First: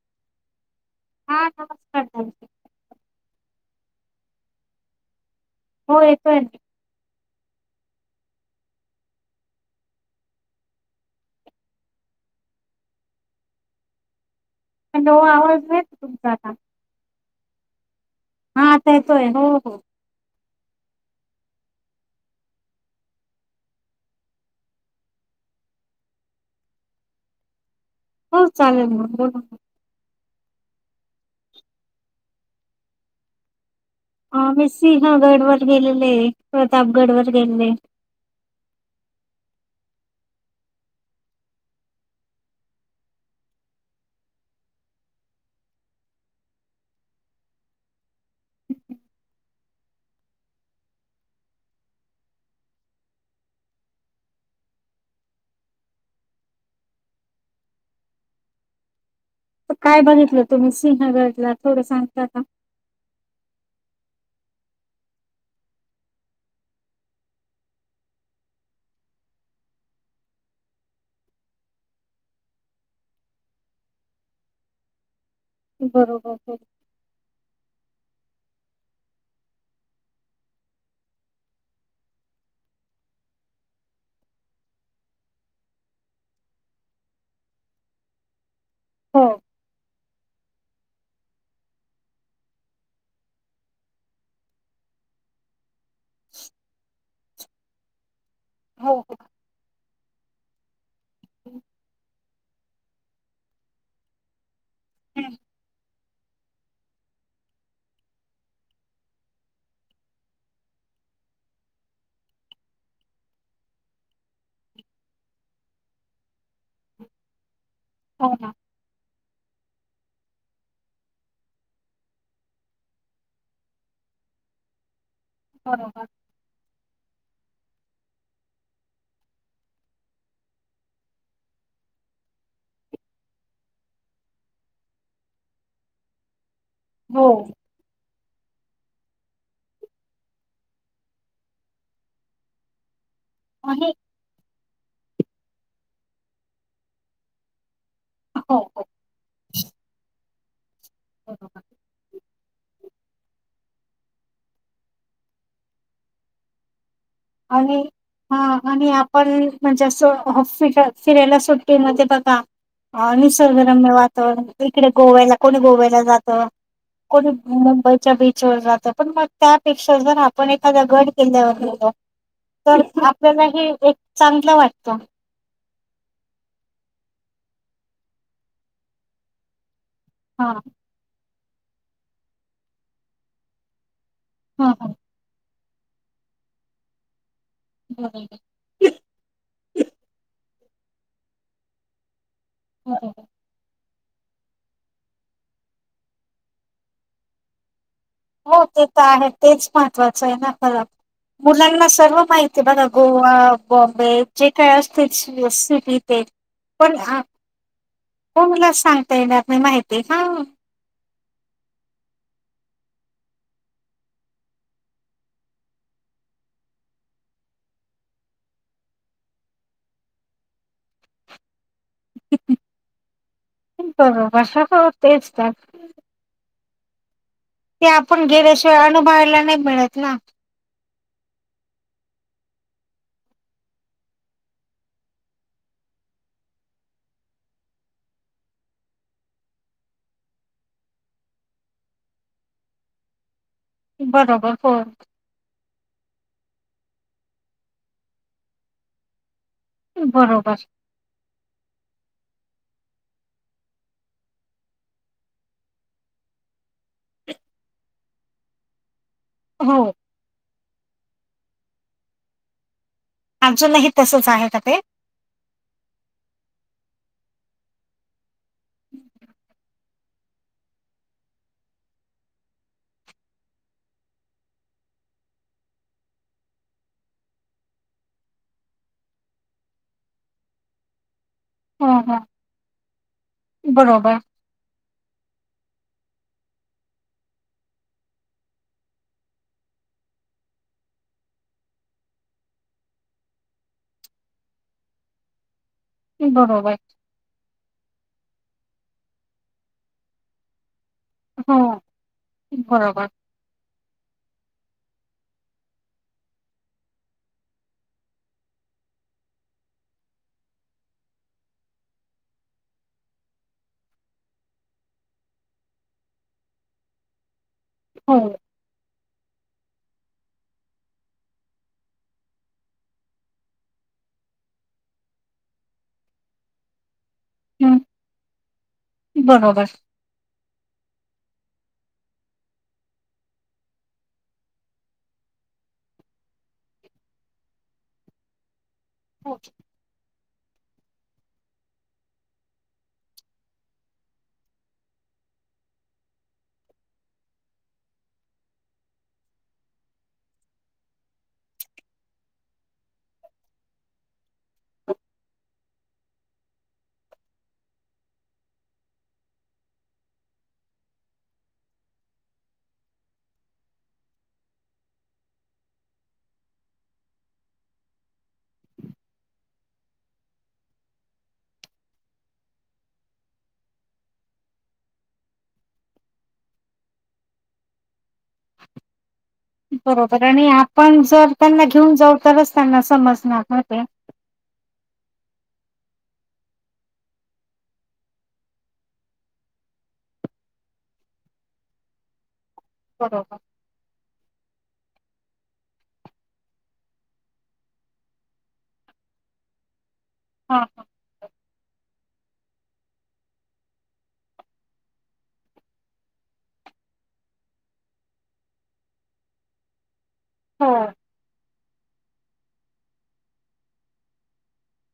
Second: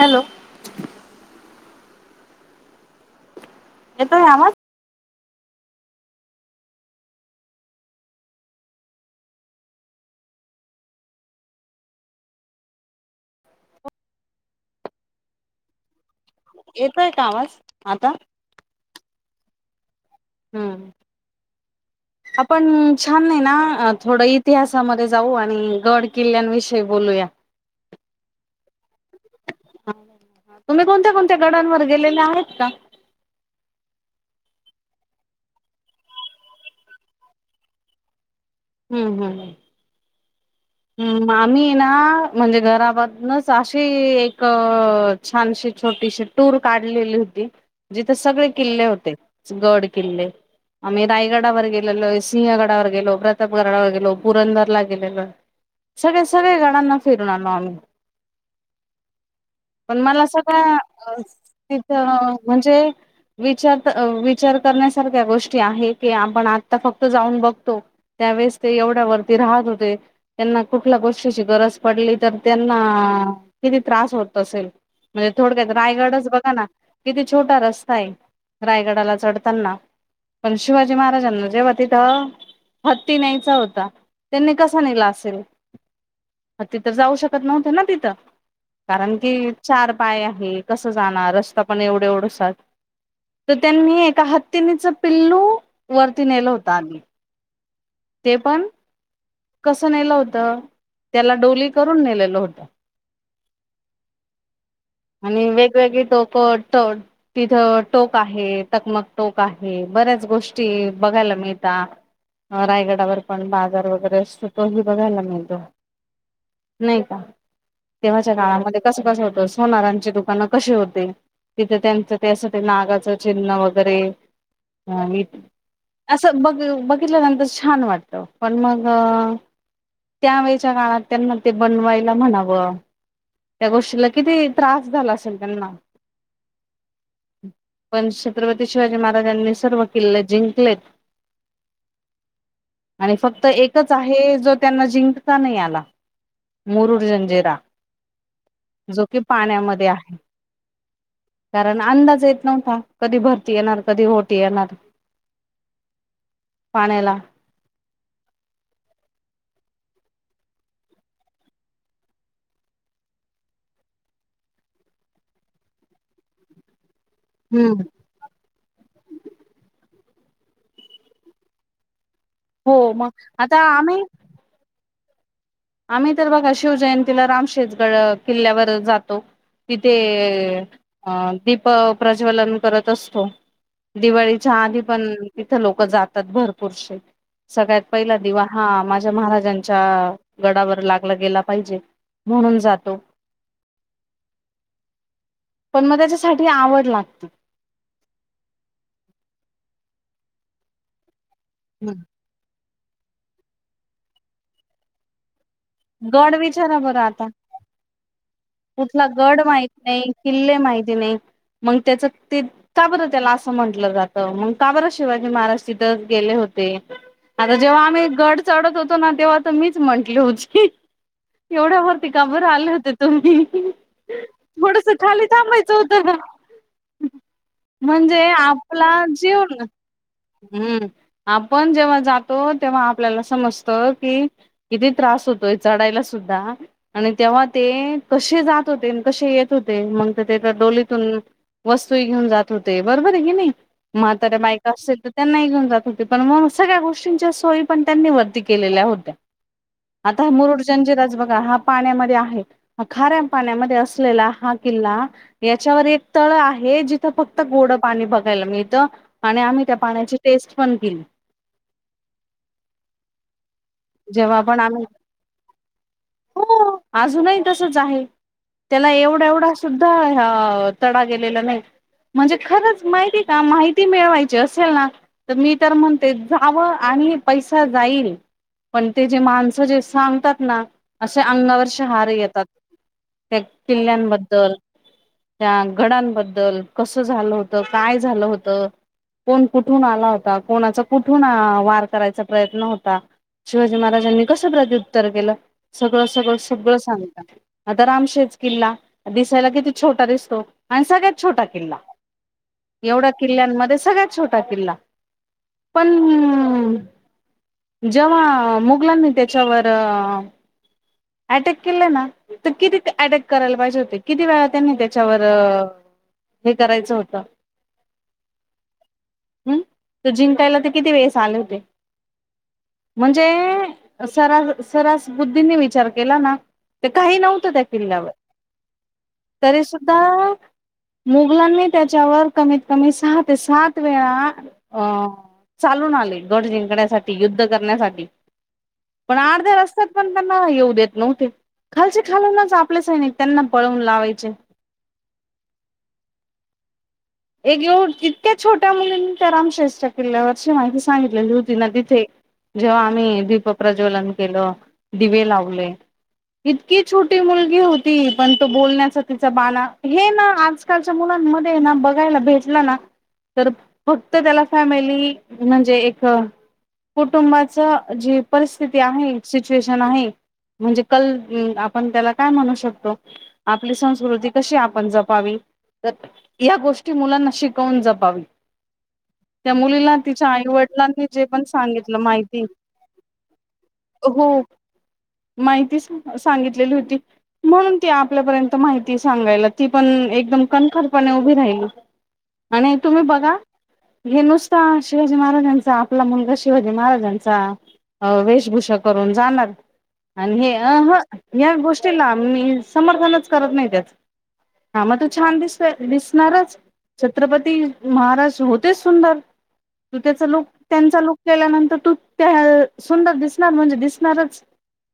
Hello! हा नमस्कार! येतोय आवाज? हो येतोय. नवा आवाज आहे ना तुमचा. येतोय आवाज आता. हाता येतोय हो हो. हम! आपण छान नाही ना थोडं इतिहासामध्ये जाऊ आणि गड किल्ल्यांविषयी बोलूया. हो चालेल मग बोलू. तुम्ही कोणत्या कोणत्या गड्यांवर गेलेले आहेत का? ह मी सिंहगड वर गेलेले प्रतापगड वर गेले. हम्म, हम्म! आम्ही ना म्हणजे घराबूनच अशी एक छानशी छोटीशी टूर काढलेली होती जिथे सगळे किल्ले होते गड किल्ले आम्ही रायगडावर गेलेलो सिंहगडावर गेलो प्रतापगडावर गेलो पुरंदरला गेलेलो. सगळे सगळे गणांना फिरून आलो आम्ही. तर पण काय मला बघितलं तुम्ही सगळा सिंहगडला थोडं तिथ सांगता का म्हणजे. विचार विचार करण्यासारख्या गोष्टी आहे की आपण आता फक्त जाऊन बघतो त्या. ते एवढ्या वरती राहत होते. त्यांना कुठल्या गोष्टीची गरज पडली तर त्यांना किती त्रास होत असेल. म्हणजे थोडक्यात रायगडच बरोबर बघा हो ना किती छोटा रस्ता आहे. रायगडाला चढताना पण शिवाजी महाराजांना जेव्हा तिथं. हत्ती न्यायचा होता त्यांनी कसा नेला अस. तिथ जाऊ शकत नव्हत ना तिथं. कारण की चार पाय आहे कसं जाणार रस्ता पण एवढं एवढंचात. तर त्यांनी एका हत्तीनीच पिल्लू वरती नेलं होतं आगी. ते पण. हो हो कसं नेलं होत त्याला हो डोली करून नेलेलं होत. [inaudible] आणि वेगवेगळी टोक तिथं टोक आहे चकमक टोक आहे. बऱ्याच गोष्टी बघायला मिळत रायगडावर पण बाजार वगैरे. तो बघायला मि तो नाही का. हो तेव्हाच्या ना काळामध्ये कसं कसं होतंत. सोनारांची दुकानं कशी होते तिथे त्यांचं ते असं ते नागाच चिन्ह वगैरे. ह मी बरोबर असं बघ बघितल्यानंतर छान वाटत पण मग. अ त्यावेळेच्या काळात त्यांना ते बनवायला म्हणावं. त्या गोष्टीला किती त्रास झाला असेल त्यांना. हो पण श छत्रपती शिवाजी महाराजांनी सर्व किल्ले जिंकलेत आणि फक्त एकच आणि आहे जो त्यांना जिंकता नाही आला, मुरुड जंजिरा. हो हो जो कि पाण्यामध्ये आहे बरोबर कारण अंदाज येत नव्हता, कधी भरती येणार, कधी ओहोटी येणार पाण्याला आणि हा आणि आपण म्हणजे असं हौस फिटल फिरायला सुट्टी मध्ये बघा अ निसर्गरम्य वातावरण, इकडे गोव्याला कोणी गोव्याला जातं कोणी हम्म मुंबईच्या बीचवर जात पण मग त्यापेक्षा जर आपण एखादा गड किल्ल्यावर गेलो गेलो हो तर मग आपल्याला आता हे एक आम्ही चांगलं वाटत आम्ही तर बघा शिवजयंतीला रामशेजगड किल्ल्यावर जातो तिथे हा दीप प्रज्वलन करत असतो. दिवाळीच्या ह आधी ह पण इथं लोक जातात भरपूरसे सगळ्यात पहिला दिवा हा माझ्या महाराजांच्या गडावर लागला गेला पाहिजे. म्हणून जातो बरोबर पण मग त्याच्यासाठी आवड लागते. हो ते तर आहे तेच महत्वाचं आहे ना खर मुलांना सर्व माहिती ते बघा गोवा, बॉम्बे जे काय असतेच तेच गड विचारा पण बरं आता ह्यात, हो मुलं कुठला गड माहती नाही, किल्ले माहिती नाही, मग त्याच का बरं त्याला असं म्हंटलं जातं मग का बरं शिवाजी महाराज तिथं गेले होते. आणि जेव्हा आम्ही गड चढत होतो ना तेव्हा तर मीच म्हंटली होती, एवढ्यावर का बर आले होते तुम्ही, बरोबर थोडस हो खाली तेच तर थांबायचं होत ना. ते म्हणजे आपण गेल्याशिवाय आपला जीव अनुभवायला नाही मिळत ना हम्म आपण जेव्हा जातो तेव्हा आपल्याला समजत कि किती त्रास होतोय चढायला सु द्धा आणि तेव्हा ते कशे जात होते अन् कशे येत होते मग ते डोलीतून वस्तू घेऊन जात होते बरोबर आहे की नाही म्हाताऱ्या बरोबर बायका हो असेल तर त्यांनाही घेऊन जात होते पण मग सगळ्या गोष्टींच्या सोयी पण त्यांनी वरती केलेल्या होत्या आता बरोबर मुरुड जंजिराच बघा, हा पाण्यामध्ये आहे. अ खाऱ्या पाण्यामध्ये असलेला हा किल्ला याच्यावर एक तळ आहे जिथं फक्त गोड पाणी बघायला मिळतं आणि आम्ही त्या हो पाण्याची टेस्ट पण केली अजूनही तसच जेव्हा आहे का पण ते आ्म्ही हो अजूनही तसच आहे, त्याला एवढा एवढा सुद्ध द्धा हा तडा गेलेला नाही म्हणजे खरंच माहिती का माहिती मिळवायची असेल ना तर मी तर म्हणते जावं पैसा जाईल पण ते जे माणसं सांगतात ना अशे अंगावरचे हा शहारे हा येतात त्या बरोबर किल्ल्यांबद्दल त्या गडांबद्दल कसं झालं होतं काय झालं होत कोण कुठून आला होता, कोणाचा कुठून वार करायचा प्रयत्न होता. शिवाजी महाराजांनी कसं प्रत्युत्तर केलं, सगळं सगळं बरोबर सगळं सांगता. आता रामशेज किल्ला दिसायला किती छोटा दिसतो. आणि सगळ्यात छोटा हो किल्ला. बरोबर एवढ्या किल्ल्यांमध्ये सगळ्यात छोटा किल्ला, पण जेव्हा अ मुघलांनी त्याच्यावर अटॅक केलंय ना तर किती अटॅक करायला पाहिजे होते किती वेळा त्यांनी त्याच्यावर हे करायचं होतं हो हम त जिंकायला ते किती वेळेस आले होते. म्हणजे. सरास सरस बुद्धीने विचार केला ना तर काही नव्हतं त्या हम्म किल्ल्यावर. तरी बरोबर सुद्धा मुघलांनी त्याच्यावर कमीत कमी सहा ते सात वेळा अ चालून आले गड जिंकण्यासाठी युद्ध करण्यासाठी पण अर्ध्या रस्त्यात पण त्यांना येऊ देत नव्हते खालचे खालूनच आपले सैनिक त्यांना पळवून लावायचे. [inaudible] एक येव इतक्या छोट्या मुलांनी त्या रामशेषच्या किल्ल्यावर शहाजींनी सांगितलेली होती ना तिथे जेव्हा आम्ही दीपप्रज्वलन केलं दिवे लावले इतकी छोटी मुलगी होती पण तो बोलण्याचा तिचा बाणा हे ना आजकालच्या मुला मध्ये ना बघायला भेटला ना तर फक्त त्याला फॅमिली म्हणजे एक कुटुंबाच जी परिस्थिती आहे. सिच्युएशन आहे. म्हणजे कल. आपण त्याला काय म्हणू शकतो. आपली संस्कृती कशी आपण जपावी तर या गोष्टी मुलांना शिकवून जपावी. त्या मुलीला बरोबर तिच्या आणि आपण आईवडिलांनी जे जर पण त्यांना घेऊन सांगितलं जाऊ माहिती तरच त्यांना समजणार ना ते हो माहिती सगितली होती म्हणून ती आपल्यापर्यंत माहिती सांगायला ती पण एकम कणखर पने उभी राहीली आणि तुम्ही बघा बरोबर हे नुसता शिवाजी महाराजांचा आपला मुलगा शिवाजी महाराजांचा अ वेशभूषा करून जाणार आणि हे हा अ ह या गोष्टी ना मी समर्थनच करत नाही. त्याच हा मग तू छान दिसतोय दिसणारच छत्रपती महाराज होतेच सुंदर तू त्याचा लूक हो त्यांचा लूक केल्यानंतर तू त्या सुंदर दिसणार म्हणजे दिसणारच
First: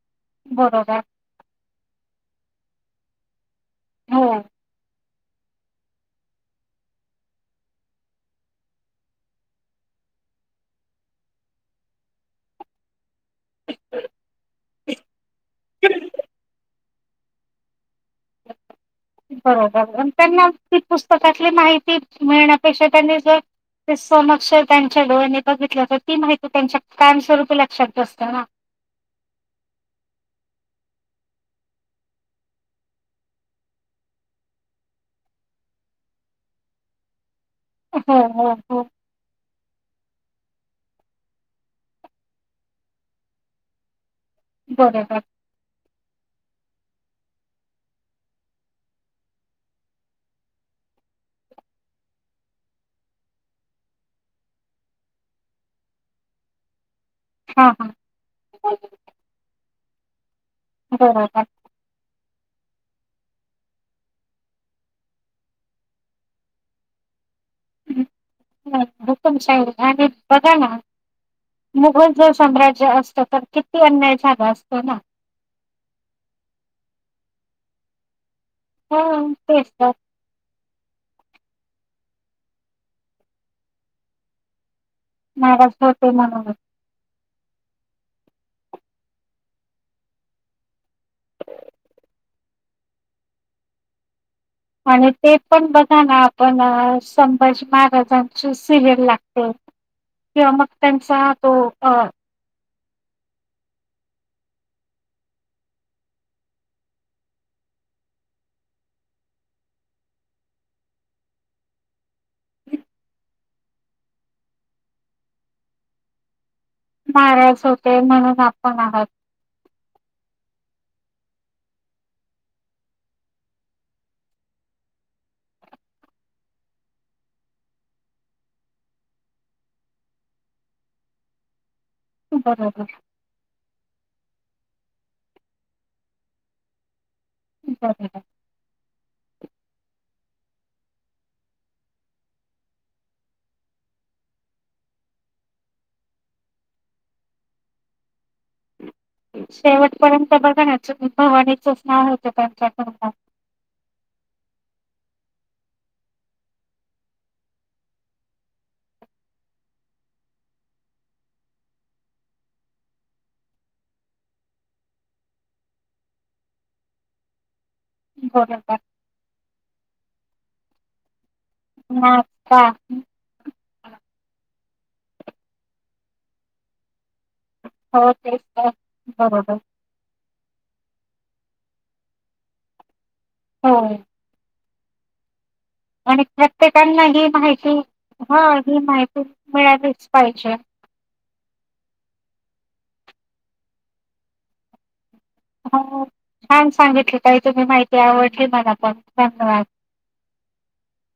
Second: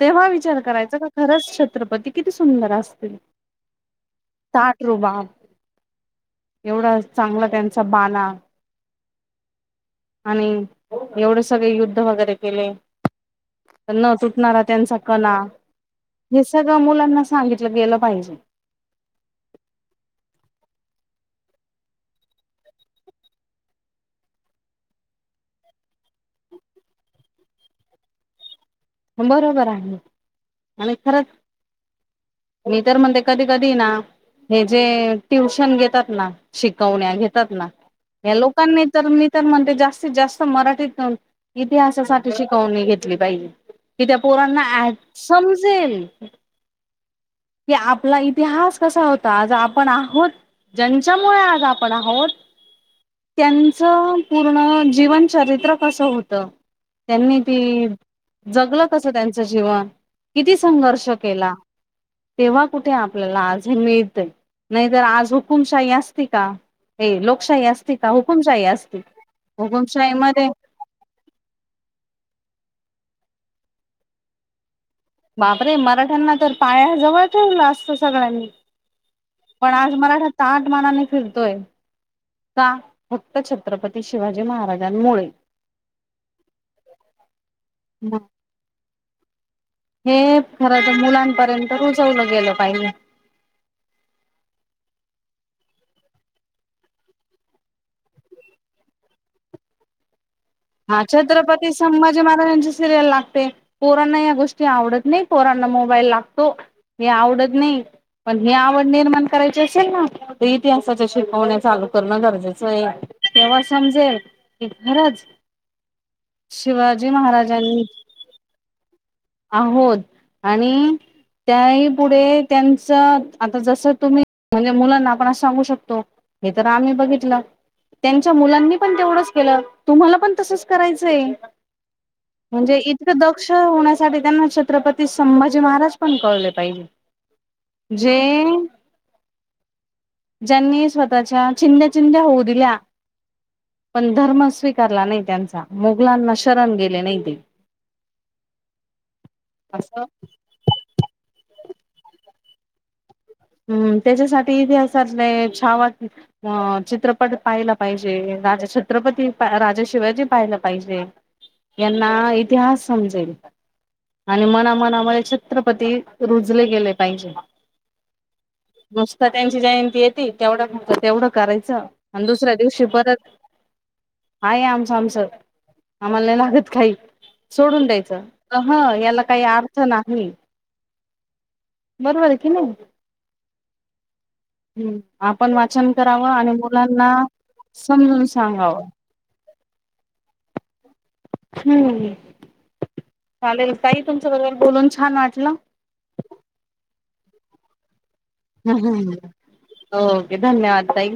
तेव्हा विचार करायचा बरोबर का खरंच छत्रपती किती सुंदर असतील हो ताठ रुबाब एवढा चांगलं त्यांचा बाणा आणि एवढे सगळे युद्ध वगैरे केले तर न तुटणारा त्यांचा कणा हे सगळं मुलांना सांगितलं गेलं पाहिजे बरोबर त्यांना ती पुस्तक त्यातली माहिती मिळण्यापेक्षा त्यांनी जर ते समक्ष त्यांच्या डोळ्याने बघितलं तर ती माहिती त्यांच्या काम स्वरूपी लक्षात बसतंना बरोबर आहे आणि खरं मी तर म्हणते कधी कधी ना हे जे ट्युशन घेतात ना शिकवण्या घेततात हो या हो हो लोकांनी तर म्हणते जास्तीत जास्त मराठीत इतिहासासाठी शिकवणी घेतली पाहिजे कि त्या पोरांना ऍट बरोबर समजेल कि आपला इतिहास कसा होता. आज आपण आहोत ज्यांच्यामुळे आज आपण आहोत. त्यांचं पूर्ण जीवनचरित्र कसं होतं त्यांनी हा ती हा जगलं कसं त्यांचं जीवन किती संघर्ष बरोबर केला. तेव्हा कुठे आपल्याला आज हे मिळतय. नाही तर आज हुकुमशाही असती का हे लोक लोकशाही असती हं, का हुकुमशाही असती हो, तुमच्या आणि हुकुमशाही मध्ये बघा ना मुघल जर साम्राज्य असत. तर किती अन्याय झाला असता ना बापरे! मराठ्यांना तर पाया जव ठेवला असत सगळ्यांनी हो तेच पण तर आज मला अस तान. नाने फिरतोय का फक्त छत्रपती शिवाजी महाराज. माराज होते म्हणून. [inaudible] हे खरं तर मुलांपर्यंत रुजवलं गेलं पाहिलं. आणि ते पण बघा ना आपण संभाजी महाराजांची सिरियल लागते. किंवा मग ह त्यांचा तो छत्रपती अ संभाजी महाराजांची. सिरियल लागते कोरांना या गोष्टी आवडत नाही कोरांना मोबाईल लागतो हे आवडत नाही. पण ही आवड निर्माण करायची असेल ना ते इतिहासाच्या शिकवण्या चालू करणं गरजेचं आहे. तेव्हा समजेल की घरच. शिवाजी नाराज महाराजांनी होते म्हणून आपण आहात आहोत आणि त्याही पुुढे त्यांचं आता जस तुम्ही म्हणजे मुलांना आपण सांगू शकतो हे तर आम्ही बघितलं. त्यांच्या मुलांनी पण तेवढंच केलं तुम्हाला पण तसच करायचं आहे. म्हणजे बरोबर इथ दक्ष होण्या त्यांना छत्रपती संभाजी महाराज पण कळले पाहिजे. जे बरोबर ज्यांनी स्वतःच्या चिंद्या चिंद्या होऊ दिल्या. पण धर्म स्वीकारला नाही त्यांचा मुघलांना शरण गेले नाही ते. [inaudible] असं शेवटपर्यंत बघा ना भवानीचा चार होत त्यांच्याकड हम्म त्याच्यासाठी इतिहासातलाय छावा चित्रपट पाहिला पाहिजे. राजा छत्रपती, राजा शिवाजी पाहायला पाहिजे. यांना इतिहास समजेल. आणि मनामनामध्ये छत्रपती रुजले गेले पाहिजे. बरोबर नुसत त्यांची जयंती येते तेवढं पुरत तेवढं करायच आणि दुसऱ्या नाचता दिवशी परत आहे आम आमच आम्हाला नाही लागत काही. सोडून हो द्यायचं तेच तर ह याला काही बरोबर अर्थ नाही. बरोबर आहे कि नाही. हो. हम्म आप. आणि प्रत्येकना ही माहिती समजून ह ही सांगावं माहिती मिळालीच. पाहिजे हम्म. चालेल ताई तुमच्या बरोबर बोलून छान वाट. हो छान सांगितलं काही तुम्ही माहिती त्याव मला हम्म पण हम्म. धन्यवाद! ओके धन्यवाद ताई.